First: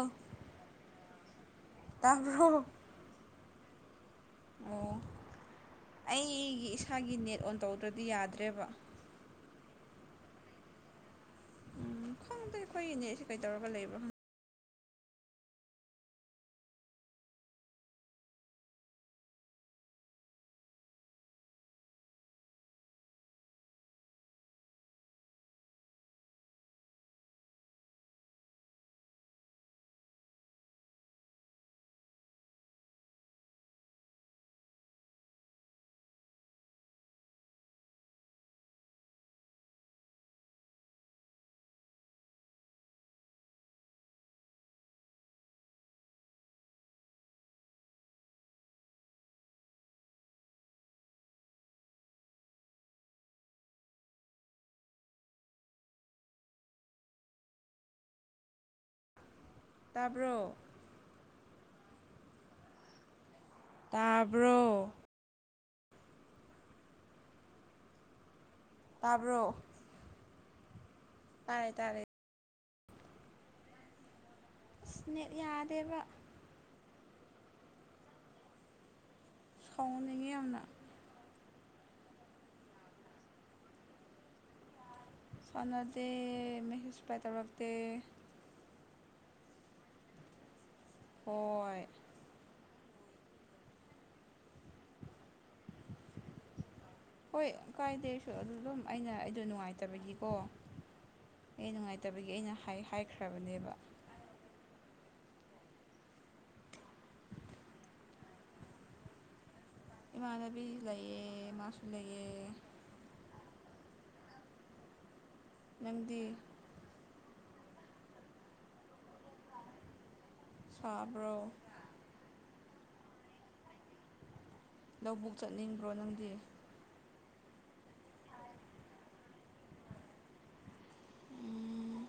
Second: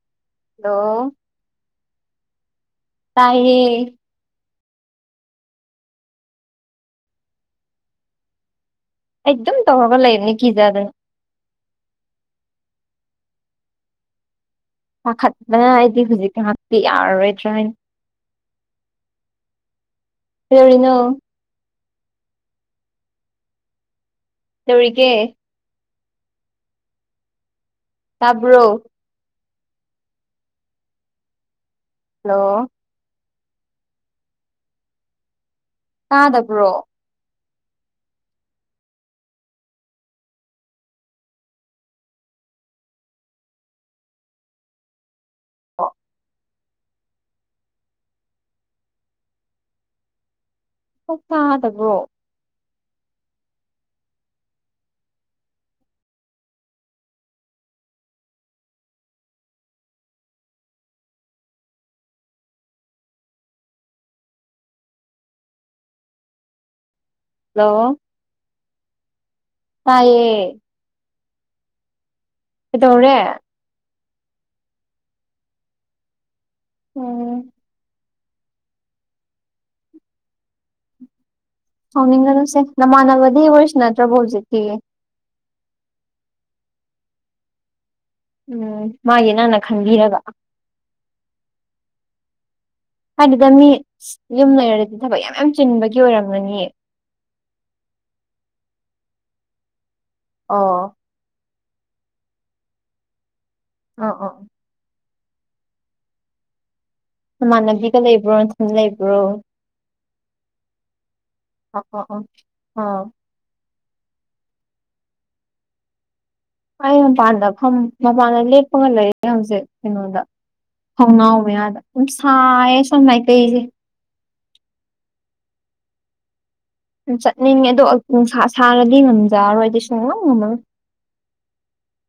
ꯑꯣ ꯍꯜꯂꯣ ꯇꯥꯕ꯭ꯔꯣ ꯇꯥꯏꯌꯦ ꯑꯣ ꯑꯩꯒꯤ ꯏꯁꯥꯒꯤ ꯅꯦꯠ ꯑꯣꯟ ꯇꯧꯗ꯭ꯔꯗꯤ ꯌꯥꯗ꯭ꯔꯦꯕ ꯑꯩ ꯑꯗꯨꯝ ꯇꯧꯔꯒ ꯂꯩꯕꯅꯤ ꯀꯤꯖꯗꯅ ꯎꯝ ꯈꯪꯗꯣ ꯑꯩꯈꯣꯏ ꯏꯅꯦꯠ ꯁꯤ ꯀꯩꯗꯧꯔꯒ ꯂꯩꯕ꯭ꯔꯥ ꯄꯥꯈꯠꯄꯅ ꯍꯥꯏꯗꯤ ꯍꯧꯖꯤꯛ ꯉꯍꯥꯛꯇꯤ ꯌꯥꯔꯔꯣꯏꯗ꯭ꯔꯥ ꯍꯥꯏꯅ ꯔꯧꯔꯤꯅꯣ ꯇꯧꯔꯤꯒꯦ ꯇꯥꯕ꯭ꯔꯣ ꯍꯜꯂꯣ ꯇꯥꯗꯕ꯭ꯔꯣ [unintelligible] ꯇꯥꯗꯕ꯭ꯔꯣ ꯇꯥꯕ꯭ꯔꯣ ꯇꯥꯕ꯭ꯔꯣ ꯍꯜꯂꯣ ꯇꯥꯕ꯭ꯔꯣ ꯇꯥꯏꯌꯦ ꯇꯥꯏꯌꯦ ꯇꯥꯔꯦ ꯀꯩꯗꯧꯔꯦ ꯅꯦꯠ ꯌꯥꯗꯦꯕ ꯎꯝ ꯀꯥꯎꯍꯟꯅꯤꯡꯉꯤ ꯌꯥꯝꯅ ꯍꯥꯎꯅꯤꯡꯉꯅꯨꯁꯦ ꯅꯃꯥꯟꯅꯕꯗꯤ ꯋꯥꯔꯤ ꯁ꯭ꯅꯗ꯭ꯔꯕꯣ ꯍꯧꯖꯤꯛꯇꯤ ꯁꯥꯟꯅꯗꯦ ꯃꯦꯍꯦꯁꯄꯥꯏ ꯇꯧꯔꯛꯇꯦ ꯎꯝ ꯃꯥꯒꯤ ꯅꯪꯅ ꯈꯟꯕꯤꯔꯒ ꯍꯣꯏ ꯍꯥꯏꯗꯨꯗ ꯃꯤ ꯌꯨꯝ ꯂꯩꯔꯗꯤ ꯊꯕꯛ ꯌꯥꯝ ꯌꯥꯝ ꯆꯤꯟꯕꯒꯤ ꯑꯣꯏꯔꯝꯂꯅꯤꯌꯦ ꯍꯣꯏ ꯀꯥꯏꯗꯦꯁꯨ ꯑꯗꯨ ꯑꯗꯨꯝ ꯑꯩꯅ ꯑꯩꯗꯣ ꯅꯨꯡꯉꯥꯏꯇꯕꯒꯤꯀꯣ ꯑꯣ ꯑꯩ ꯅꯨꯡꯉꯥꯏꯇꯕꯒꯤ ꯑꯩꯅ ꯍꯥꯏ ꯍꯥꯏꯈ꯭ꯔꯕꯅꯦꯕ ꯑꯣ ꯑꯣ ꯅꯃꯥꯟꯅꯕꯤꯒ ꯂꯩꯕ꯭ꯔꯣ ꯅꯊꯟ ꯂꯩꯕ꯭ꯔꯣ ꯏꯃꯥꯟꯅꯕꯤ ꯂꯩꯌꯦ ꯑ ꯃꯥꯁꯨ ꯑ ꯑ ꯂꯩꯌꯦ ꯑꯣ ꯅꯪꯗꯤ ꯑꯩ ꯃꯄꯥꯟꯗ ꯐꯝ ꯃꯄꯥꯟꯗ ꯂꯦꯞꯄꯒ ꯂꯩꯌꯦ ꯍꯧꯖꯤꯛ ꯀꯩꯅꯣꯗ ꯊꯣꯡꯅꯥꯎ ꯁꯥꯕ꯭ꯔꯣ ꯃꯌꯥꯗ ꯑꯗꯨꯝ ꯁꯥꯏꯌꯦ ꯁꯣꯝ ꯃꯥꯏꯀꯩꯁꯦ ꯂꯧꯕꯨꯛ ꯆꯠꯅꯤꯡꯕ꯭ꯔꯣ ꯅꯪꯗꯤ ꯎ ꯆꯠꯅꯤꯡꯉꯦ ꯑꯗꯣ ꯅꯨꯡꯁꯥ ꯁꯥꯔꯗꯤ ꯉꯝꯖꯔꯣꯏꯗꯤ ꯁꯨꯡꯉꯝ ꯉꯝꯃꯔꯣꯏ ꯎꯝ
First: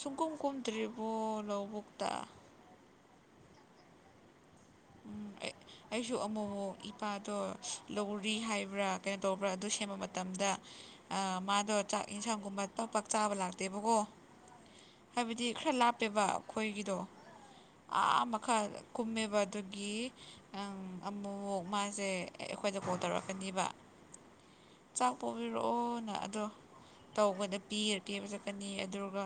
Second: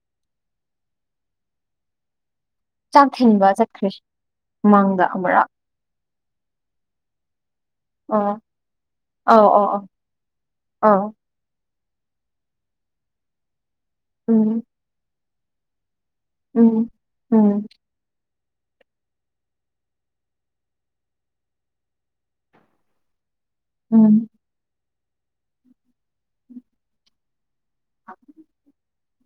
ꯁꯨꯡꯒꯨꯝ ꯀꯨꯝꯗ꯭ꯔꯤꯕꯣ ꯂꯧꯕꯨꯛꯇ ꯆꯥꯛ ꯊꯤꯟꯕ ꯆꯠꯈ꯭ꯔꯦ ꯃꯃꯥꯡꯗ ꯎꯝ ꯑꯃꯔꯛ ꯑꯩ ꯑꯩꯁꯨ ꯑꯃꯨꯛ ꯑꯃꯛ ꯏꯄꯥꯗꯣ ꯂꯧꯔꯤ ꯑꯥ ꯍꯥꯏꯕ꯭ꯔꯥ ꯀꯩꯅꯣ ꯑꯧ ꯇꯧꯕ꯭ꯔꯥ ꯑꯧ ꯑꯗꯨ ꯑꯧ ꯁꯦꯝꯕ ꯃꯇꯝꯗ ꯑꯧ ꯃꯥꯗꯣ ꯆꯥꯛ ꯌꯦꯟꯁꯥꯡꯒꯨꯝꯕ ꯄꯥꯛ ꯄꯥꯛ ꯆꯥꯕ ꯂꯥꯛꯇꯦꯕꯀꯣ ꯎꯝ ꯍꯥꯏꯕꯗꯤ ꯈꯔ ꯂꯥꯞꯄꯦꯕ ꯎꯝ ꯑꯩꯈꯣꯏꯒꯤꯗꯣ ꯎꯝ ꯑꯥ ꯃꯈꯥ ꯀꯨꯝꯃꯦꯕ ꯑꯗꯨꯒꯤ ꯑꯪ ꯑꯃꯨꯛ ꯃꯥꯁꯦ ꯑꯩꯈꯣꯏꯗ ꯀꯣꯜ ꯇꯧꯔꯛꯀꯅꯤꯕ ꯎꯝ ꯆꯥꯛ ꯄꯨꯕꯤꯔꯛꯑꯣꯅ ꯑꯗꯣ ꯇꯧꯕꯗ ꯄꯤꯔ ꯄꯤꯕ ꯆꯠꯀꯅꯤ ꯑꯗꯨꯒ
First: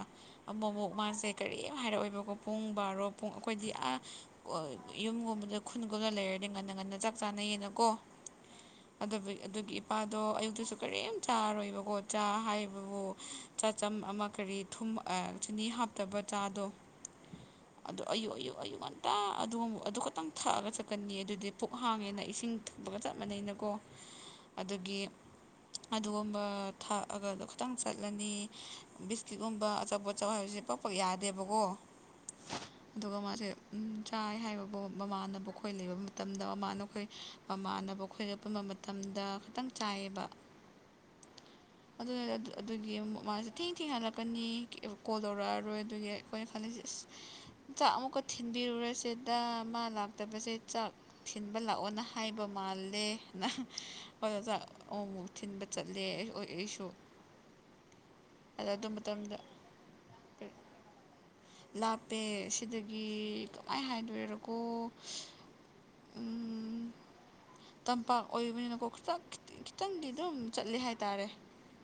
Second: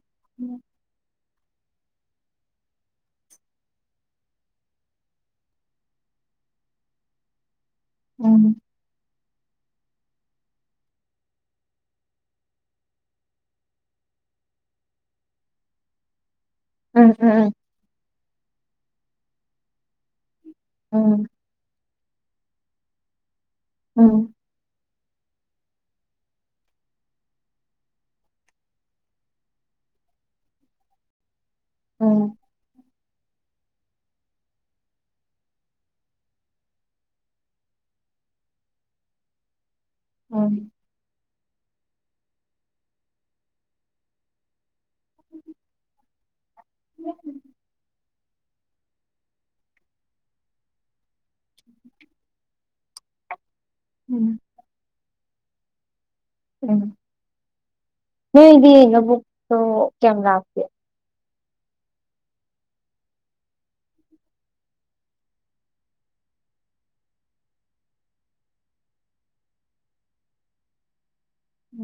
ꯑꯃꯨꯛ ꯑꯃꯨꯛ ꯃꯥꯁꯦ ꯀꯔꯤꯝ ꯍꯥꯏꯔꯛꯑꯣꯏꯕꯀꯣ ꯄꯨꯡ ꯕꯥꯔꯣ ꯄꯨꯡ ꯑꯩꯈꯣꯏꯗꯤ ꯑ ꯌꯨꯝꯒꯨꯝꯕꯗ ꯈꯨꯟꯒꯨꯝꯅ ꯂꯩꯔꯗꯤ ꯉꯟꯅ ꯉꯟꯅ ꯆꯥꯛ ꯆꯥꯅꯩ ꯌꯦꯅꯀꯣ ꯎꯝ ꯑꯗꯨ ꯑꯗꯨꯒꯤ ꯏꯄꯥꯗꯣ ꯑꯌꯨꯛꯇꯁꯨ ꯀꯔꯤꯝ ꯆꯥꯔꯣꯏꯕꯀꯣ ꯆꯥ ꯍꯥꯏꯕꯕꯨ ꯆꯥꯆꯝ ꯑꯃ ꯀꯔꯤ ꯊꯨꯝ ꯆꯤꯅꯤ ꯍꯥꯞꯇꯕ ꯆꯥꯗꯣ ꯎꯝ ꯎꯝ ꯎꯝ ꯑꯗꯨ ꯑꯌꯨꯛ ꯑꯌꯨꯛ ꯑꯌꯨꯛ ꯉꯟꯇꯥ ꯑꯗꯨꯒꯨꯝ ꯑꯗꯨ ꯈꯛꯇꯪ ꯊꯛꯑꯒ ꯆꯠꯀꯅꯤ ꯎꯝ ꯑꯗꯨꯗꯤ ꯄꯨꯛ ꯍꯥꯡꯉꯦꯅ ꯏꯁꯤꯡ ꯊꯛꯄꯒ ꯆꯞ ꯃꯥꯟꯅꯩꯅꯀꯣ ꯎꯝ ꯑꯗꯨꯒꯤ ꯑꯗꯨꯒꯨꯝꯕ ꯊꯥꯛꯑꯒꯗꯣ ꯈꯤꯇꯪ ꯆꯠꯂꯅꯤ ꯕꯤꯁꯀꯤꯠꯀꯨꯝꯕ ꯑꯆꯥꯄꯣ ꯑꯆꯥꯎ ꯍꯥꯏꯕꯁꯦ ꯄꯥꯛ ꯄꯥꯛ ꯌꯥꯗꯦꯕꯀꯣ ꯎꯝ ꯑꯗꯨꯒ ꯃꯥꯁꯦ ꯆꯥꯏ ꯍꯥꯏꯕ ꯕꯣꯛ ꯃꯃꯥꯟꯅꯕ ꯑꯩꯈꯣꯏ ꯂꯩꯕ ꯃꯇꯝꯗ ꯃꯃꯥꯟꯅꯕꯈꯣꯏ ꯃꯃꯥꯟꯅꯕ ꯑꯩꯈꯣꯏꯒ ꯄꯨꯟꯕ ꯃꯇꯝꯗ ꯈꯤꯇꯪ ꯆꯥꯥꯏꯑꯦꯕ ꯎꯝ ꯑꯗꯨ ꯑꯗꯨꯒꯤ ꯃꯥꯁꯦ ꯊꯦꯡ ꯊꯦꯡꯍꯜꯂꯛꯀꯅꯤ ꯀꯣꯜ ꯇꯧꯔꯛꯑꯔꯣꯏ ꯑꯗꯨꯒꯤ ꯑꯩꯈꯣꯏ ꯈꯜꯂꯤꯁꯦ ꯑꯁ ꯆꯥꯛ ꯑꯃꯨꯛꯀ ꯊꯤꯟꯕꯤꯔꯨꯔꯁꯦ ꯗ ꯃꯥ ꯂꯥꯛꯇꯕꯁꯦ ꯆꯥꯛ ꯊꯤꯟꯕ ꯂꯥꯛꯑꯣꯅ ꯍꯥꯏꯕ ꯃꯥꯜꯂꯦ ꯅꯍ ꯎꯝ ꯈꯣꯏꯗꯣ ꯑꯃꯨꯛ ꯃꯨꯛ ꯊꯤꯟꯕ ꯆꯠꯂꯦ ꯑꯩ ꯑꯩꯁꯨ ꯎꯝ ꯑꯗ ꯅꯣꯏꯗꯤ ꯑꯗꯨ ꯃꯇꯝꯗ ꯂꯧꯕꯨꯛꯇꯣ ꯀꯌꯥꯝ ꯂꯥꯞꯀꯦ ꯂꯥꯞꯄꯦ ꯁꯤꯗꯒꯤ ꯀꯃꯥꯏꯅ ꯍꯥꯏꯗꯣꯏꯔꯥꯀꯣ ꯎꯝ ꯇꯝꯄꯥꯛ ꯑꯣꯏꯕꯅꯤꯅꯀꯣ ꯈꯤꯇ ꯈꯤꯇꯪꯗꯤ ꯑꯗꯨꯝ ꯆꯠꯂꯦ ꯍꯥꯏꯇꯥꯔꯦ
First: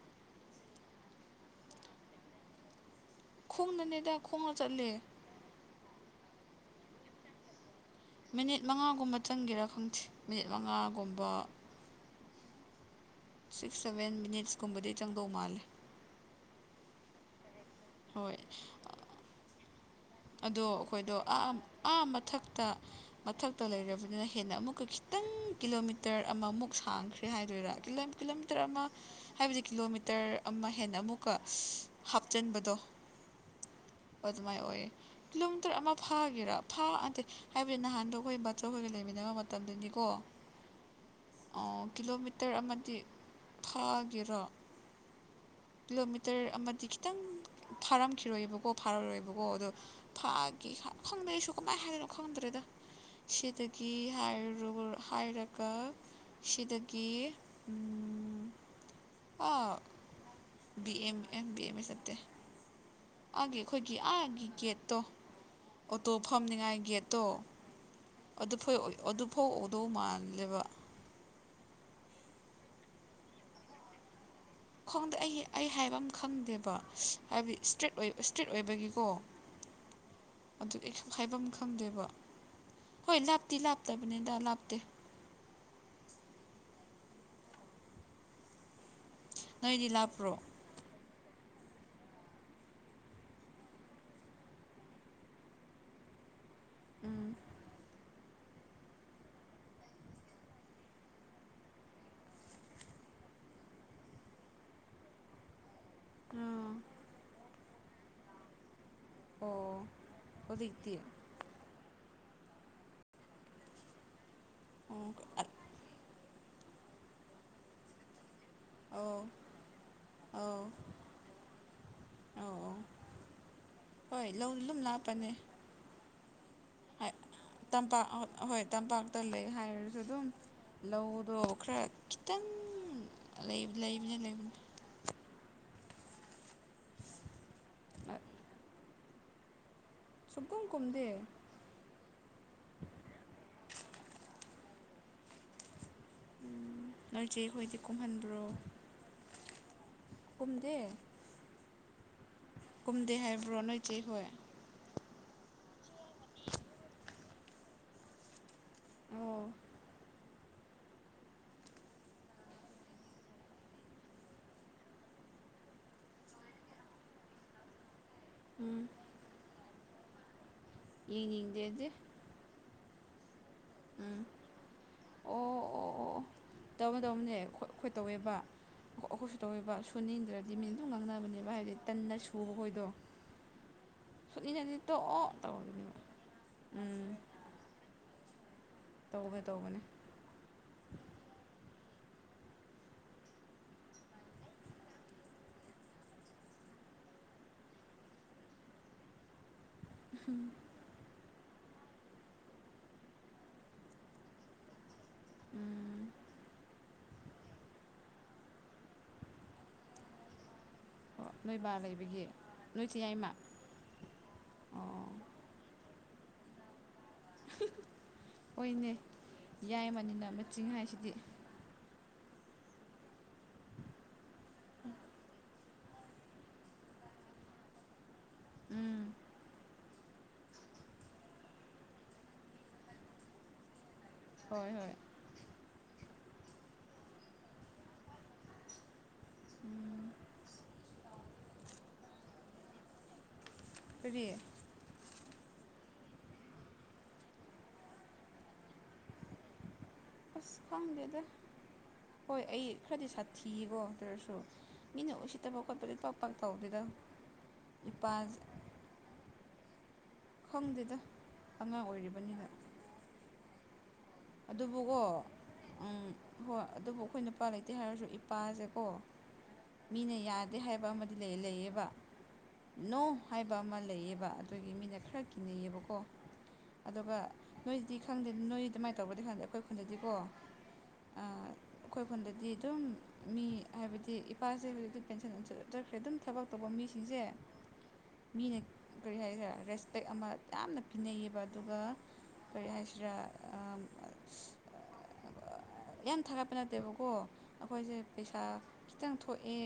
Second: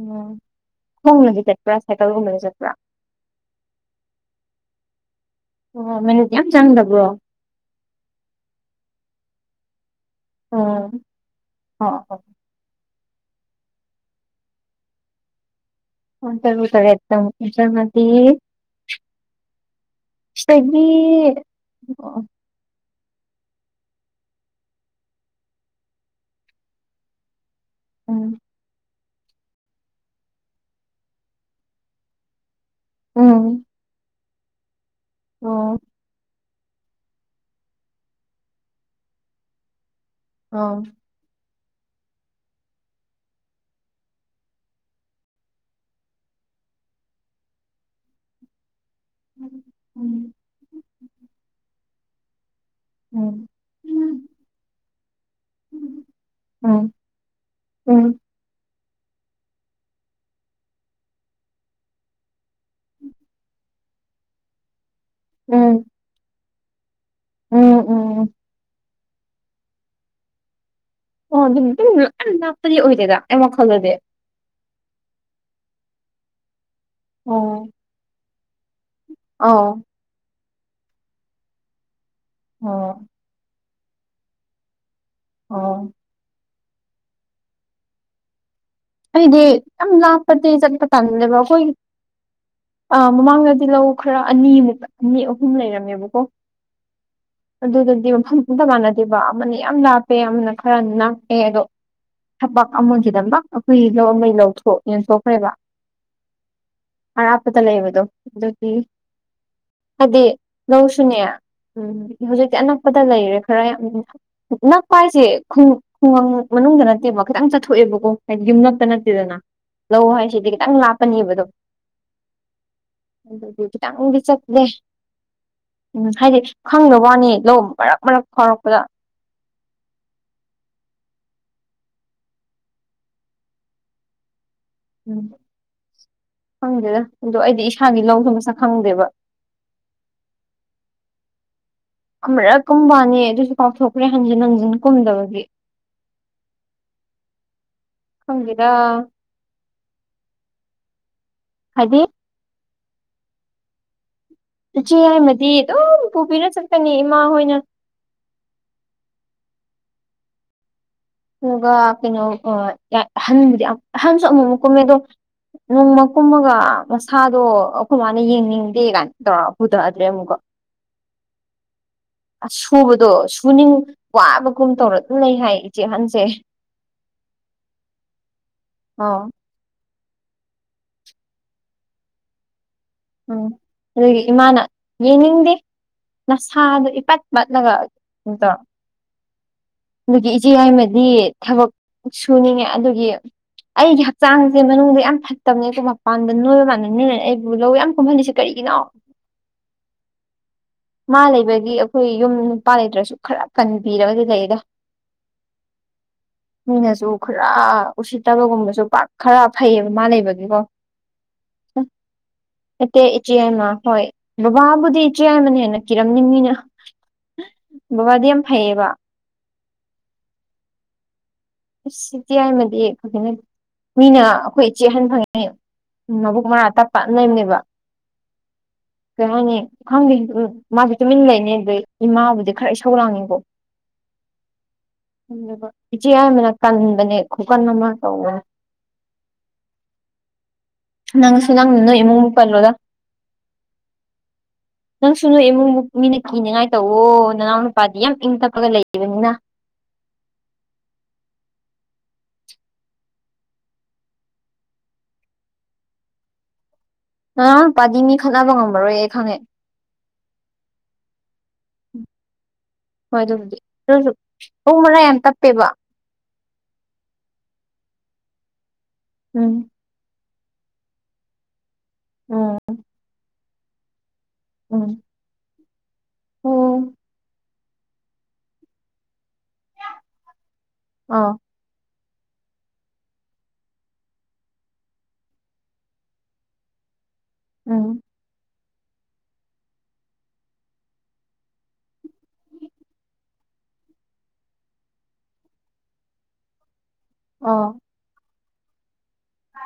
ꯎꯝ ꯈꯣꯡꯅꯗꯤ ꯆꯠꯄ꯭ꯔꯥ ꯁꯥꯏꯀꯜꯒꯨꯝꯕꯗꯤ ꯆꯠꯄ꯭ꯔꯥ ꯈꯣꯡꯅꯅꯦꯗ ꯈꯣꯡꯅ ꯆꯠꯂꯦ ꯑꯣ ꯃꯅꯨꯡꯗꯤ ꯌꯥꯝ ꯆꯥꯡꯗꯕꯔꯣ ꯃꯤꯅꯤꯠ ꯃꯉꯥꯒꯨꯝꯕ ꯆꯪꯒꯦꯔꯥ ꯈꯪꯗ꯭ꯦ ꯃꯤꯅꯤꯠ ꯃꯉꯥꯒꯨꯝꯕ ꯍꯣ ꯍꯣ ꯁꯤꯛꯁ ꯁꯕꯦꯟ ꯃꯤꯅꯤꯠꯁ ꯀꯨꯝꯕꯗꯤ ꯆꯪꯗꯧ ꯃꯥꯜꯂꯦ ꯄꯨꯡ ꯇꯔꯨꯛ ꯇꯔꯦꯠ ꯆꯪꯉꯗꯤ ꯍꯣꯏ ꯑꯗꯣ ꯁꯤꯗꯒꯤ ꯑꯩꯈꯣꯏꯗꯣ ꯑꯥ ꯑꯥ ꯑꯣ ꯃꯊꯛ ꯇ ꯃꯊꯛꯇ ꯂꯩꯔꯕꯅꯤꯅ ꯍꯦꯟꯅ ꯑꯃꯨꯛꯀ ꯈꯤꯇꯪ ꯀꯤꯂꯣꯃꯤꯇꯔ ꯑꯃꯃꯨꯛ ꯁꯥꯡꯈ꯭ꯔꯦ ꯍꯥꯏꯗꯣꯏꯔꯥ ꯎꯝ ꯃꯤꯇꯔ ꯑꯃ ꯍꯥꯏꯕꯗꯤ ꯀꯤꯂꯣꯃꯤꯇꯔ ꯑꯃ ꯍꯦꯟꯅ ꯑꯃꯨꯛꯀ ꯍꯥꯞꯆꯟꯕꯗꯣ ꯎꯝ ꯑꯗꯨꯃꯥꯏꯅ ꯑꯣꯏꯌꯦ ꯀꯤꯂꯣꯃꯤꯇꯔ ꯑꯣ ꯑꯃ ꯐꯥꯒꯦꯔꯥ ꯊꯥ ꯑꯗꯦ ꯍꯥꯏꯕꯗꯤ ꯅꯍꯥꯟꯗꯣ ꯑꯩꯈꯣꯏ ꯕꯇꯔꯈꯣꯏꯒ ꯂꯩꯃꯤꯟꯅꯕ ꯃꯇꯝꯗꯅꯤꯀꯣ ꯑꯥꯎ ꯑꯣ ꯀꯤꯂꯣꯃꯤꯇꯔ ꯑꯃꯗꯤ ꯊꯥꯒꯦꯔꯣ ꯀꯤꯂꯣꯃꯤꯇꯔ ꯑꯃꯗꯤ ꯈꯤꯇꯪ ꯐꯥꯔꯝꯈꯤꯔꯣꯏꯑꯕꯀꯣ ꯐꯥꯔꯔꯣꯏꯕꯀꯣ ꯑꯗꯣ ꯎꯝ ꯐꯥꯒꯦ ꯈꯪꯗ꯭ꯔꯦꯁꯨ ꯀꯃꯥꯏꯅ ꯍꯥꯏꯗꯣꯏꯅꯣ ꯈꯪꯗ꯭ꯔꯦꯗ ꯎꯝ ꯁꯤꯗꯒꯤ ꯎꯝ ꯍꯥꯏ ꯍꯥꯏꯔꯒ ꯎꯝ ꯁꯤꯇꯀꯤ ꯎ ꯑ B M M B M ꯑꯦ ꯅꯠꯇꯦ ꯑꯥꯒꯤ ꯑꯩꯈꯣꯏꯒꯤ ꯑꯥꯒꯤ ꯒꯦꯠꯇꯣ ꯎꯝ ꯑꯣꯇꯣ ꯐꯝꯅꯤꯉꯥꯏ ꯒꯦꯠꯇꯣ ꯑꯣ ꯎꯝ ꯎꯝ ꯑꯗꯨꯐ ꯑꯗꯨꯐꯥꯎ ꯎꯗꯧ ꯃꯥꯜꯂꯦꯕ ꯑꯣ ꯑꯗꯨꯝꯝ ꯂ ꯂꯥꯞꯄꯗꯤ ꯑꯣꯏꯗꯦꯗ ꯑꯩ ꯋꯥꯈꯜꯗꯗꯤ ꯈ ꯈꯣꯡꯗ ꯑꯩ ꯑꯩ ꯍꯥꯏꯕ ꯑꯃ ꯈꯪꯗꯦꯕ ꯍꯥꯏꯕꯗꯤ ꯏꯁꯇ꯭ꯔꯤꯠ ꯏꯁꯇ꯭ꯔꯤꯠ ꯑꯣꯏꯕꯒꯤꯀꯣ ꯑꯥꯎ ꯑꯗꯨ ꯑꯩꯁꯨꯨꯝ ꯍꯥꯏꯐꯝ ꯈꯪꯗꯦꯕ ꯑꯣ ꯍꯣꯏ ꯂꯥꯞꯇꯤ ꯂꯥꯞꯇ ꯇꯕꯅꯤꯗ ꯂꯥꯞꯇꯦ ꯑꯣ ꯑꯩꯗꯤ ꯅꯣꯏꯗꯤ ꯌꯥꯝ ꯂꯥꯞꯄ꯭ꯔꯣ ꯂꯥꯞꯄꯗꯤ ꯆꯠꯄ ꯇꯥꯟꯗꯦꯕ ꯑꯩꯈꯣꯏ ꯑ ꯃꯃꯥꯡꯗꯗꯤ ꯂꯧ ꯈꯔ ꯑꯅꯤꯃꯨꯛ ꯑꯅꯤ ꯑꯍꯨꯝ ꯂꯩꯔꯝꯃꯦꯕꯀꯣ ꯎꯝ ꯑꯗꯨ ꯑꯗꯨꯗꯤ ꯃ ꯑꯇ ꯃꯥꯟꯅꯗꯦꯕ ꯑꯃꯅ ꯌꯥꯝ ꯂꯥꯞꯄꯦ ꯑꯃꯅ ꯈꯔ ꯅꯛꯄꯦ ꯑꯗꯣ ꯊꯄꯥ ꯑꯃꯃꯁꯤꯗꯝꯕ ꯑꯩꯈꯣꯏ ꯂꯧꯃꯩ ꯂꯧꯊꯣꯛ ꯌꯦꯟꯊꯣꯛꯈ꯭ꯔꯦꯕ ꯑꯥ ꯑꯔꯥꯞ ꯈꯨꯠꯇ ꯂꯩꯕꯗꯣ ꯑꯗꯨꯗꯤ ꯑꯣ ꯍꯥꯏꯗꯤ ꯍꯧꯖꯤꯛꯇꯤ ꯂꯧꯁꯨꯅꯦ ꯎꯝ ꯍꯧꯖꯤꯛꯇꯤ ꯑꯅꯛꯄꯗ ꯂꯩꯔꯦ ꯈꯔ ꯌꯥꯝ ꯅꯛꯄ ꯑꯣ ꯑꯧ ꯍꯥꯏꯁꯦ ꯈꯨꯡꯒꯪ ꯃꯅꯨꯡꯗ ꯅꯠꯇꯦꯕ ꯈꯤꯇꯪ ꯆꯠꯊꯣꯛꯑꯦꯕꯀꯣ ꯍꯥꯏꯗꯤ ꯌꯨꯝꯂꯛ ꯈꯛꯇ ꯑꯧ ꯅꯠꯇꯦꯗꯅ ꯂꯧ ꯍꯥꯏꯁꯤꯗꯤ ꯑꯧ ꯈꯤꯇꯪ ꯂꯥꯞꯄꯅꯦꯕꯗꯣ ꯑꯧ ꯑꯗꯨꯗꯤ ꯈꯤꯇꯪꯗꯤ ꯍꯣꯏ ꯂꯧ ꯆꯠꯂꯦ ꯑꯗꯨꯝ ꯂꯥꯞꯄꯅꯦ ꯎꯝ ꯍꯥꯏꯗꯤ ꯈꯪꯗꯕ ꯋꯥꯅꯤ ꯂꯧ ꯃꯔꯛ ꯃꯔꯛ ꯐꯥꯎꯔꯛꯄꯗ ꯇꯜꯂꯦ ꯍꯥꯏꯔꯁꯨ ꯑꯗꯨꯝ ꯂꯧꯗꯣ ꯈꯔ ꯈꯤꯇꯪ ꯂꯩ ꯂꯩꯕꯅꯦ ꯂꯩꯕꯅꯦ ꯎꯝ ꯈꯪꯗꯦꯗ ꯑꯗꯣ ꯑꯩꯗꯤ ꯏꯁꯥꯒꯤ ꯂꯧꯗꯨꯣ ꯃꯁꯛ ꯈꯪꯗꯦꯕ ꯁꯨꯛꯀꯨꯝ ꯀꯨꯝꯗꯦ ꯑꯃꯨꯔꯛ ꯀꯨꯝꯕ ꯋꯥꯅꯤ ꯑꯗꯨꯁꯨ ꯀꯥꯎꯊꯣꯛꯈ꯭ꯔꯦ ꯍꯟꯖꯤꯟ ꯍꯟꯖꯤꯟ ꯀꯨꯝꯗꯕꯒꯤ ꯅꯣꯏ ꯆꯦ ꯍꯣꯏꯗꯤ ꯀꯨꯝꯍꯟꯕ꯭ꯔꯣ ꯈꯪꯗꯦꯗ ꯀꯨꯝꯗꯦ ꯍꯥꯏꯗꯤ ꯀꯨꯝꯗꯦ ꯍꯥꯏꯕ꯭ꯔꯣ ꯅꯣꯏꯆꯦ ꯍꯣꯏ ꯏꯆꯦ ꯌꯥꯏꯃꯗꯤ ꯑꯗꯨꯝ ꯄꯨꯕꯤꯔ ꯆꯠꯀꯅꯤ ꯏꯃꯥ ꯍꯣꯏꯅ ꯑꯣ ꯑꯗꯨꯒ ꯀꯩꯅꯣ ꯑꯍꯟꯕꯨꯗꯤ ꯑꯍꯟꯁꯨ ꯑꯃꯨꯛ ꯑꯃꯨꯛ ꯀꯨꯝꯃꯦ ꯑꯗꯣ ꯅꯣꯡꯃ ꯀꯨꯝꯃꯒ ꯃꯁꯥꯗꯣ ꯑꯩꯈꯣꯏ ꯃꯥꯅ ꯌꯦꯡꯅꯤꯡꯗꯦ ꯀꯥꯏꯅ ꯇꯧꯔ ꯄꯨꯗꯥꯒ꯭ꯔꯦ ꯑꯃꯨꯛꯀ ꯌꯦꯡꯅꯤꯡꯗꯦꯗꯤ ꯑꯁ ꯁꯨꯕꯗꯣ ꯁꯨꯅꯤꯡ ꯎꯝ ꯋꯥꯕꯒꯨꯝ ꯇꯧꯔ ꯑꯗꯨꯝ ꯂꯩ ꯑꯣ ꯍꯥꯏꯌꯦ ꯏꯆꯦ ꯑꯣ ꯑꯍꯟꯁꯦ ꯑꯣ ꯇꯧꯕ ꯇꯧꯕꯅꯦ ꯑꯩꯈꯣꯏ ꯇꯧꯋꯦꯕ ꯑꯥ ꯑꯩꯈꯣꯏꯁꯨ ꯇꯧꯋꯦꯕ ꯁꯨꯅꯤꯡꯗ꯭ꯔꯗꯤ ꯃꯤꯅꯗꯨꯝ ꯉꯥꯡꯅꯕꯅꯦ ꯍꯥꯏꯗꯤ ꯇꯟꯅ ꯁꯨꯕ ꯈꯣꯏꯗꯣ ꯎꯝ ꯅꯣꯢꯒꯤ ꯏꯃꯥꯅ ꯁꯨꯅꯤꯡꯉꯗꯤ ꯇꯣꯛꯑꯣ ꯌꯦꯡꯅꯤꯡꯗꯦ ꯇꯧꯕꯅꯦꯕ ꯅꯁꯥꯗꯣ ꯎꯝ ꯏꯄꯠ ꯄꯠꯂꯒ ꯑꯗꯣ ꯇꯧꯒꯦ ꯇꯧꯕꯅꯦ ꯑꯗꯨꯒꯤ ꯏꯆꯦ ꯌꯥꯏꯃꯗꯤ ꯊꯕꯛ ꯁꯨꯅꯤꯡꯉꯦ ꯑꯗꯨꯒꯤ ꯑꯩꯒꯤ ꯍꯛꯆꯥꯡꯁꯦ ꯃꯅꯨꯡꯗ ꯌꯥꯝ ꯐꯠꯇꯕꯅꯦ ꯃꯄꯥꯟꯗ ꯅꯣꯏꯕ ꯃꯥꯟꯕꯅꯦ ꯑꯩꯕꯨ ꯂꯧ ꯌꯥꯝ ꯀꯨꯝꯍꯜꯂꯤꯁꯦ ꯀꯔꯤꯒꯤꯅꯣ ꯎꯝ ꯃꯥ ꯂꯩꯕꯒꯤ ꯑꯩꯈꯣꯏ ꯌꯨꯝ ꯅꯨꯄꯥ ꯂꯩꯇ꯭ꯔꯁꯨ ꯈꯔ ꯀꯟꯕꯤꯔꯒꯗꯤ ꯂꯩꯌꯦꯗ ꯎꯝ ꯃꯤꯅꯁꯨ ꯈꯔ ꯎꯁꯤꯠꯇꯕꯒꯨꯝꯕꯁꯨ ꯄꯥꯛ ꯈꯔ ꯐꯩꯌꯦꯕ ꯃꯥ ꯂꯩꯕꯒꯤꯀꯣ ꯍꯣꯏ ꯅꯣꯏ ꯕꯥ ꯂꯩꯕꯒꯤ ꯅꯣꯏ ꯅꯠꯇꯦ ꯆꯦꯌꯥꯏꯃ ꯏꯆꯦ ꯌꯥꯏꯃ ꯍꯣꯏ ꯕꯕꯥꯕꯨꯗꯤ ꯑꯣ ꯏꯆꯦ ꯌꯥꯏꯃꯅ ꯍꯦꯟꯅ ꯀꯤꯔꯝꯅꯤ ꯃꯤꯅ ꯕꯕꯥꯗꯤ ꯌꯥꯝ ꯐꯩꯌꯦꯕ ꯍꯣꯏꯅꯦ ꯌꯥꯏꯃꯅꯤꯅ ꯃꯆꯤꯡ ꯍꯥꯏꯁꯤꯗꯤ ꯑꯁ ꯏꯆꯦ ꯌꯥꯏꯃꯗꯤ ꯃꯤꯅ ꯑꯩꯈꯣꯏ ꯏꯆꯦ ꯑꯍꯟ ꯐꯪꯉꯤ ꯃꯕꯨꯛ ꯃꯔꯥ ꯇꯞꯄ ꯂꯩꯕꯅꯦꯕ ꯎꯝ ꯀꯩ ꯍꯥꯏꯅꯤ ꯈꯪꯗꯦ ꯎ ꯃꯥꯗꯤ ꯇꯨꯃꯤꯟ ꯂꯩꯍꯦ ꯏꯃꯥꯕꯨꯗꯤ ꯈꯔ ꯏꯁꯧ ꯂꯥꯡꯉꯤꯀꯣ [inaudible] ꯍꯣꯏ ꯍꯣꯏ ꯏꯆꯦ ꯌꯥꯢꯃꯅ ꯀꯟꯕꯅꯦ ꯈꯨꯀꯟ ꯑꯃ ꯇꯧꯋꯦ ꯅꯪꯁꯨ ꯅꯪ ꯅꯣꯢ ꯏꯃꯨꯡꯃꯨꯛ ꯄꯜꯂꯣꯗ ꯀꯔꯤ ꯅꯪꯁꯨ ꯅꯣꯢ ꯏꯃꯨꯡꯃꯨꯛ ꯃꯤꯅ ꯀꯤꯅꯤꯡꯉꯥꯏ ꯇꯧꯋꯣ ꯅꯅꯥꯎ ꯅꯨꯄꯥꯗꯤ ꯌꯥꯝ ꯏꯪ ꯇꯞꯄꯒ ꯂꯩꯕꯅꯤꯅ ꯑꯁ ꯈꯪꯗꯦꯗ ꯍꯣꯏ ꯑꯩ ꯈꯔꯗꯤ ꯁꯥꯊꯤꯌꯦꯀꯣ ꯑꯗꯨ ꯑꯣꯢꯔꯁꯨ ꯃꯤꯅ ꯎꯁꯤꯠꯇꯕ ꯈꯣꯠꯄꯗꯤ ꯄꯥꯛ ꯄꯥꯛ ꯇꯧꯗꯦꯗ ꯅꯅꯥꯎ ꯅꯨꯄꯥꯗꯤ ꯃꯤ ꯏꯄꯥꯁꯦ ꯈꯠꯅꯕ ꯉꯝꯃꯔꯣꯏꯌꯦ ꯈꯪꯉꯦ ꯈꯪꯗꯦꯗ ꯑꯉꯥꯡ ꯑꯣꯏꯔꯤꯕꯅꯤꯅ ꯍꯣꯏ ꯑꯗꯨꯕꯨꯗꯤ ꯑꯗꯨ ꯑꯣꯢꯁꯨ ꯑꯗꯨꯕꯨꯀꯣ ꯎꯝ ꯍꯣꯏ ꯑꯗꯨꯕꯨ ꯑꯩꯈꯣꯏ ꯅꯨꯄꯥ ꯂꯩꯇꯦ ꯍꯥꯏꯔꯁꯨ ꯏꯄꯥꯁꯦꯀꯣ ꯎꯝ ꯃꯤꯅ ꯌꯥꯗꯦ ꯍꯥꯏꯕ ꯑꯃꯗꯤ ꯂꯩꯌꯦꯕ ꯎꯝ ꯅꯣ ꯍꯥꯏꯕ ꯑꯃ ꯂꯩꯌꯦꯕ ꯑꯗꯨꯣꯏꯒꯤ ꯎꯝ ꯃꯤꯅ ꯈꯔ ꯀꯤꯅꯩꯌꯦꯕꯀꯣ ꯎꯝ ꯑꯗꯨꯒ ꯅꯣꯏꯁꯤꯗꯤ ꯈꯪꯗꯦ ꯅꯣꯏ [inaudible] ꯑꯗꯨꯃꯥꯏ ꯇꯧꯕ꯭ꯔꯥꯗꯤ ꯈꯪꯗꯦ ꯑꯩꯈꯣꯏ ꯈꯨꯟꯗꯗꯤꯀꯣ ꯑꯥ ꯑꯩꯈꯣꯏꯈꯣꯟꯗꯗꯤ ꯑꯗꯨꯝ ꯃꯤ ꯍꯥꯏꯕꯗꯤ ꯏꯄꯥꯁꯦ ꯍꯧꯗꯤ ꯄꯦꯟꯁꯟ ꯟꯁꯜꯆꯠꯈ꯭ꯔꯦ ꯑꯗꯨꯝ ꯊꯕꯛ ꯇꯧꯕ ꯃꯤꯁꯤꯡꯁꯦ ꯑꯣ ꯃꯤꯅ ꯀꯔꯤ ꯍꯥꯏꯇꯥꯔꯦ ꯔꯦꯁꯄꯦꯛ ꯑꯃ ꯌꯥꯝꯅ ꯄꯤꯅꯩꯌꯦꯕ ꯑꯗꯨꯒ ꯀꯔꯤ ꯍꯥꯏꯁꯤꯔꯥ ꯌꯥꯝ ꯊꯥꯒꯠꯄ ꯅꯠꯇꯦꯕ ꯀꯣ ꯑꯥ ꯑꯩꯈꯣꯏꯁꯦ ꯄꯩꯁꯥ ꯈꯤꯇꯪ ꯊꯣꯛꯑꯦ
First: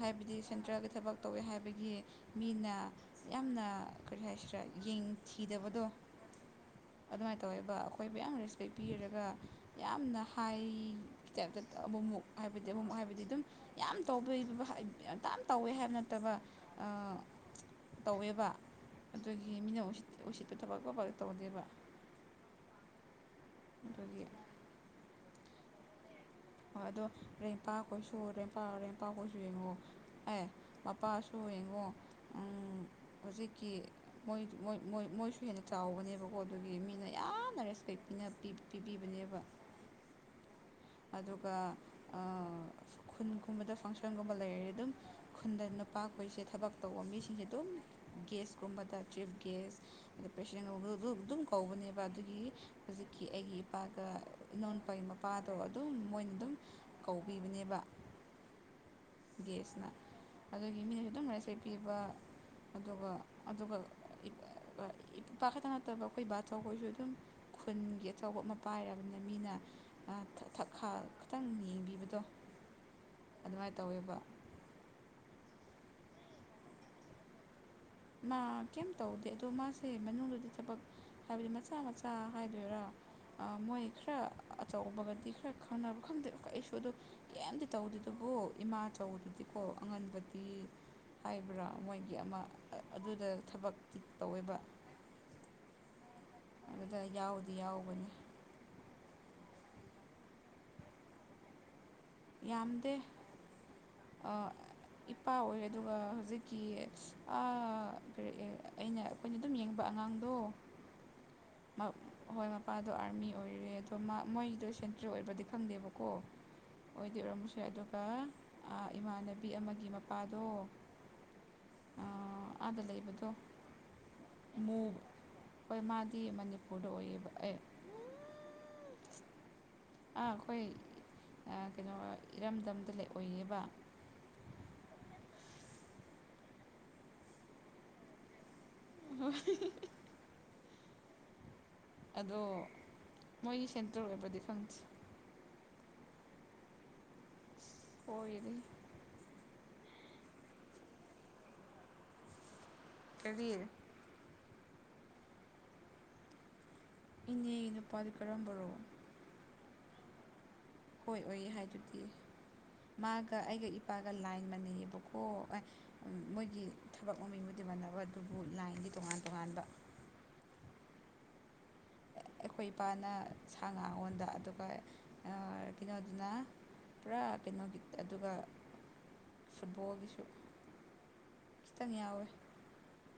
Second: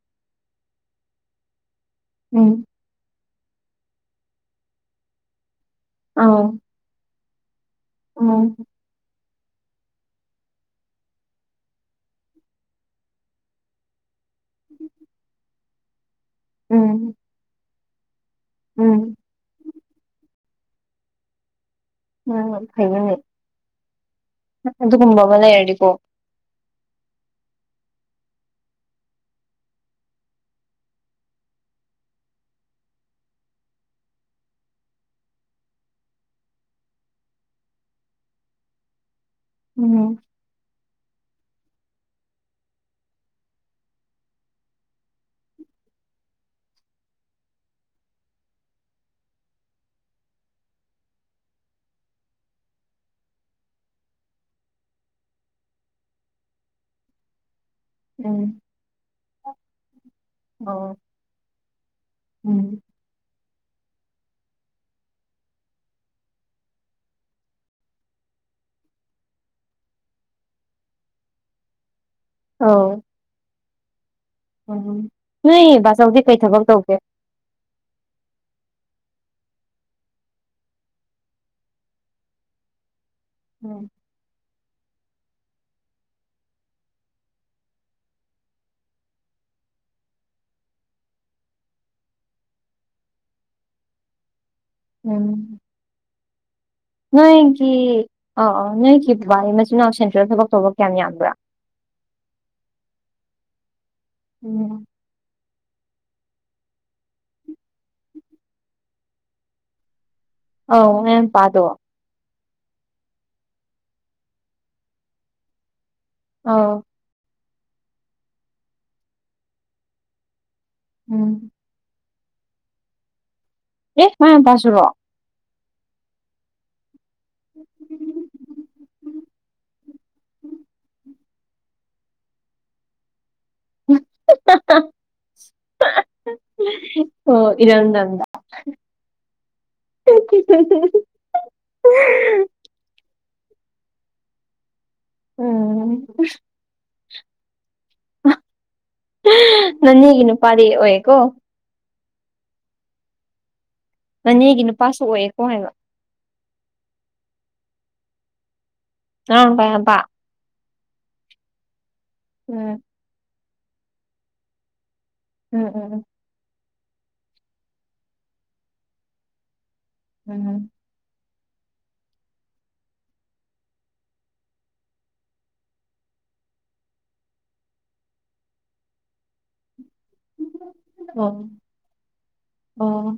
ꯍꯥꯏꯕꯗꯤ ꯁꯦꯟꯇ꯭ꯔꯦꯜꯒꯤ ꯊꯕꯛ ꯇꯧꯋꯦ ꯍꯥꯏꯕꯒꯤ ꯎꯝ ꯃꯤꯅ ꯌꯥꯝꯅ ꯀꯔꯤ ꯍꯥꯏꯁꯤꯔꯥ ꯌꯦꯡ ꯊꯤꯗꯕꯗꯣ ꯑꯥꯎ ꯑꯗꯨꯃꯥꯏꯅ ꯇꯧꯋꯦꯕ ꯑꯩꯈꯣꯏꯕꯨ ꯌꯥꯝ ꯔꯦꯁꯄꯦꯛ ꯄꯤꯔꯒ ꯌꯥꯝꯅ ꯍꯥꯏ ꯇꯥꯏꯞꯇ ꯑꯕꯃꯨꯛ ꯍꯥꯏꯕꯗꯤ ꯑꯕꯃꯨꯛ ꯍꯥꯏꯕꯗꯤ ꯑꯗꯨꯝ ꯌꯥꯝ ꯇꯧꯕ ꯌꯥꯝꯇꯥ ꯇꯧꯋꯦ ꯍꯥꯏꯕ ꯅꯠꯇꯕ ꯎꯝ ꯇꯧꯋꯦꯕ ꯎꯝ ꯑꯗꯨꯒꯤ ꯃꯤꯅ ꯎ ꯎꯁꯤꯠꯄ ꯊꯕꯛ ꯋꯥꯕ ꯇꯧꯗꯦꯕ ꯎꯝ ꯐꯩꯕꯅꯦ ꯑꯗꯨꯒꯒꯤ ꯑꯗꯨꯒꯨꯝꯕ ꯑꯃ ꯂꯩꯔꯅꯤꯀꯣ ꯍꯣꯏ ꯑꯗꯣ ꯔꯦꯡꯄꯥꯛꯈꯣꯏꯁꯨ ꯔꯦꯡꯄꯥꯛ ꯔꯦꯡꯄꯥꯛꯈꯣꯏꯁꯨ ꯌꯦꯡꯉꯛꯑꯣ ꯑꯦ ꯃꯄꯥꯁꯨ ꯌꯦꯡꯉꯣ ꯍꯧꯖꯤꯛꯀꯤ ꯣꯏꯣꯏ ꯃꯣꯏꯁꯨ ꯍꯦꯟꯅ ꯆꯥꯎꯕꯅꯦꯕꯀꯣ ꯑꯗꯨꯒꯤ ꯃꯤꯅ ꯌꯥꯝꯅ ꯔꯦꯁꯄꯦꯛ ꯄꯤꯅ ꯄꯤ ꯄꯤꯕꯤꯕꯅꯦꯕ ꯎꯝ ꯑꯗꯨꯒ ꯈꯨꯟꯒꯨꯝꯕꯗ ꯐꯪꯁꯟꯒꯨꯝꯕ ꯂꯩꯔꯦ ꯑꯗꯨꯝ ꯈꯨꯟꯗ ꯅꯨꯄꯥ ꯑꯩꯣꯏꯁꯦ ꯊꯕꯛ ꯇꯧꯕ ꯃꯤꯁꯤꯡꯁꯦ ꯑꯗꯨꯝ ꯒ꯭ꯌꯥꯁꯀꯨꯝꯕꯗ ꯆꯤꯞ ꯒ꯭ꯁ ꯑꯗ ꯄꯦꯁꯦꯟ ꯑꯗꯨꯝ ꯀꯧꯕꯅꯦꯕ ꯑꯗꯨꯒꯤ ꯍꯧꯖꯤꯛꯀꯤ ꯑꯩꯒꯤ ꯏꯄꯥꯒ ꯏꯅꯣꯄꯥꯒꯤ ꯃꯄꯥꯗꯣ ꯑꯗꯨꯝ ꯃꯣꯏꯅ ꯑꯗꯨꯝ ꯀꯧꯕꯤꯕꯅꯦꯕ ꯎꯝ ꯒꯦꯁꯅ ꯑꯗꯨꯒꯤ ꯑꯣ ꯃꯤꯅꯁꯨ ꯑꯗꯨꯝ ꯉꯔ ꯁꯦꯠꯄꯤꯕ ꯎꯝ ꯑꯗꯨꯒ ꯑꯗꯨꯒ ꯏꯄꯥꯛ ꯈꯇ ꯅꯠꯇꯕ ꯑꯩꯈꯣꯏ ꯏꯕꯥꯊ ꯑꯩꯈꯣꯏꯁꯨ ꯑꯗꯨꯝ ꯈꯨꯟꯒꯤ ꯑꯆꯧꯕ ꯑꯃ ꯄꯥꯏꯔꯕꯅꯤꯅ ꯃꯤꯅ ꯈ ꯈꯤꯇꯪ ꯌꯦꯕꯤꯕꯗꯣ ꯑꯣꯥꯎ ꯑꯗꯨꯃꯥꯏꯅ ꯇꯧꯋꯦꯕ ꯎꯝ ꯅꯣꯏ ꯕꯥꯆꯧꯗꯤ ꯀꯩ ꯊꯕꯛ ꯇꯧꯒꯦ ꯃꯥ ꯀꯩꯝ ꯇꯧꯗꯦ ꯑꯗꯣ ꯃꯥꯁꯦ ꯃꯅꯨꯡꯗꯗꯤ ꯊꯕꯛ ꯍꯥꯏꯕꯗꯤ ꯃꯆꯥ ꯃꯆꯥ ꯍꯥꯏꯗꯣꯏꯔꯥ ꯃꯣꯏ ꯎꯝ ꯈꯔ ꯑꯆꯧꯕꯒꯗꯤ ꯈꯔ ꯈꯪꯅꯕ ꯈꯪꯗꯦ ꯑꯩꯁꯨ ꯑꯗꯨꯗꯣ ꯀꯩꯝꯇ ꯇꯧꯗꯦꯗꯨꯕꯨꯣ ꯏꯃꯥꯆꯧꯗꯨꯗꯤꯀꯣ ꯑꯉꯟꯕꯗꯤ ꯍꯥꯏꯕ꯭ꯔꯥ ꯃꯣꯏꯒꯤ ꯑꯃ ꯑꯗꯨꯗ ꯊꯕꯛꯇꯤ ꯇꯧꯋꯦꯕ ꯎꯝ ꯑꯗꯨꯗ ꯌꯥꯎꯗꯤ ꯌꯥꯎꯕꯅꯤ ꯅꯣꯏꯒꯤ ꯑ ꯑ ꯅꯣꯏꯒꯤ ꯕꯕꯥꯒꯤ ꯃꯆꯤꯟꯅꯥꯎ ꯁꯦꯟꯇ꯭ꯔꯦꯜ ꯊꯕꯛ ꯇꯧꯕ ꯀꯌꯥꯝ ꯌꯥꯝꯕ꯭ꯔꯥ ꯌꯥꯝꯗꯦ ꯎꯝ ꯏꯄꯥ ꯑꯣꯏ ꯑꯗꯨꯒ ꯍꯧꯖꯤꯛꯀꯤ ꯀꯔꯤ ꯑꯩꯅ ꯑꯩꯈꯣꯏꯅ ꯑꯗꯨꯝ ꯌꯦꯡꯕ ꯑꯉꯥꯡꯗꯣ ꯑ ꯌꯥ ꯄꯥꯗꯣ ꯍꯣꯏ ꯃꯄꯥꯗꯣ ꯑꯥꯔꯃꯤ ꯑꯣꯏꯔꯦ ꯑꯗꯣ ꯃꯥ ꯃꯣꯏꯗꯣ ꯁꯦꯟꯇ꯭ꯔꯦꯜ ꯑꯣꯏꯕꯗꯤ ꯈꯪꯗꯦꯕꯀꯣ ꯑꯥꯎ ꯑꯣꯏꯗꯤ ꯑꯣꯏꯔꯝꯃꯁꯦ ꯑꯗꯨꯒ ꯏꯃꯥꯟꯅꯕꯤ ꯑꯃꯒꯤ ꯃꯄꯥꯗꯣ ꯎꯝ ꯑꯥꯗ ꯂꯩꯕꯗꯣ ꯑꯦ ꯃꯥꯏ ꯃꯄꯥꯁꯨꯔꯣ ꯃꯨꯕ ꯍꯣꯏ ꯃꯥ ꯇꯤ ꯃꯅꯤꯄꯨꯔꯗ ꯑꯣꯏꯕ ꯑꯦ ꯑꯥ ꯑꯩꯈꯣꯏ ꯑꯥ ꯀꯩꯅꯣ ꯏꯔꯝꯗꯝꯗ ꯑꯣꯏꯌꯦꯕ [unintelligible] ꯑꯣ ꯏꯔꯝꯗꯝꯗꯗ [unintelligible] [unintelligible] ꯑꯗꯣ ꯃꯣꯏꯒꯤ ꯁꯦꯟꯇꯔ ꯑꯣꯏꯕꯗꯤ ꯐꯪꯗꯦ ꯎꯝ ꯍꯣꯏꯗꯤ ꯅꯅꯦꯒꯤ ꯅꯨꯄꯥꯗꯤ ꯑꯣꯏꯌꯦꯀꯣ ꯀꯔꯤ ꯅꯅꯦꯒꯤ ꯅꯨꯄꯥꯁꯨ ꯑꯣꯏꯌꯦꯀꯣ ꯍꯥꯏꯕ ꯏꯅꯦꯒꯤ ꯅꯨꯄꯥꯗꯤ ꯀꯔꯝꯕꯔꯣ [unintelligible] ꯍꯣꯏ ꯑꯣꯏꯌꯦ ꯍꯥꯏꯗꯨꯗꯤ ꯎꯝ ꯃꯥꯒ ꯑꯩꯒ ꯏꯄꯥꯒ ꯂꯥꯏꯟ ꯃꯥꯟꯅꯩꯌꯦꯕꯀꯣ ꯑꯦ ꯎꯝ ꯎꯝ ꯃꯣꯏꯒꯤ ꯊꯕꯛ ꯃꯃꯤꯡꯕꯨꯗꯤ ꯃꯟꯅꯕ ꯑꯗꯨꯕꯨ ꯂꯥꯏꯟꯗꯤ ꯇꯣꯉꯥꯟ ꯇꯣꯉꯥꯟꯕ ꯎꯝꯝ ꯑꯩꯈꯣꯏ ꯏꯄꯥꯅ ꯁꯥ ꯉꯥꯉꯣꯟꯗ ꯑꯗꯨꯒ ꯀꯩꯅꯣꯗꯨꯅ ꯄꯨꯔꯥ ꯀꯩꯅꯣꯒꯤ ꯑꯗꯨꯒ ꯐꯨꯠꯕꯣꯜꯒꯤꯁꯨ ꯑꯣ [unintelligible] ꯑꯣ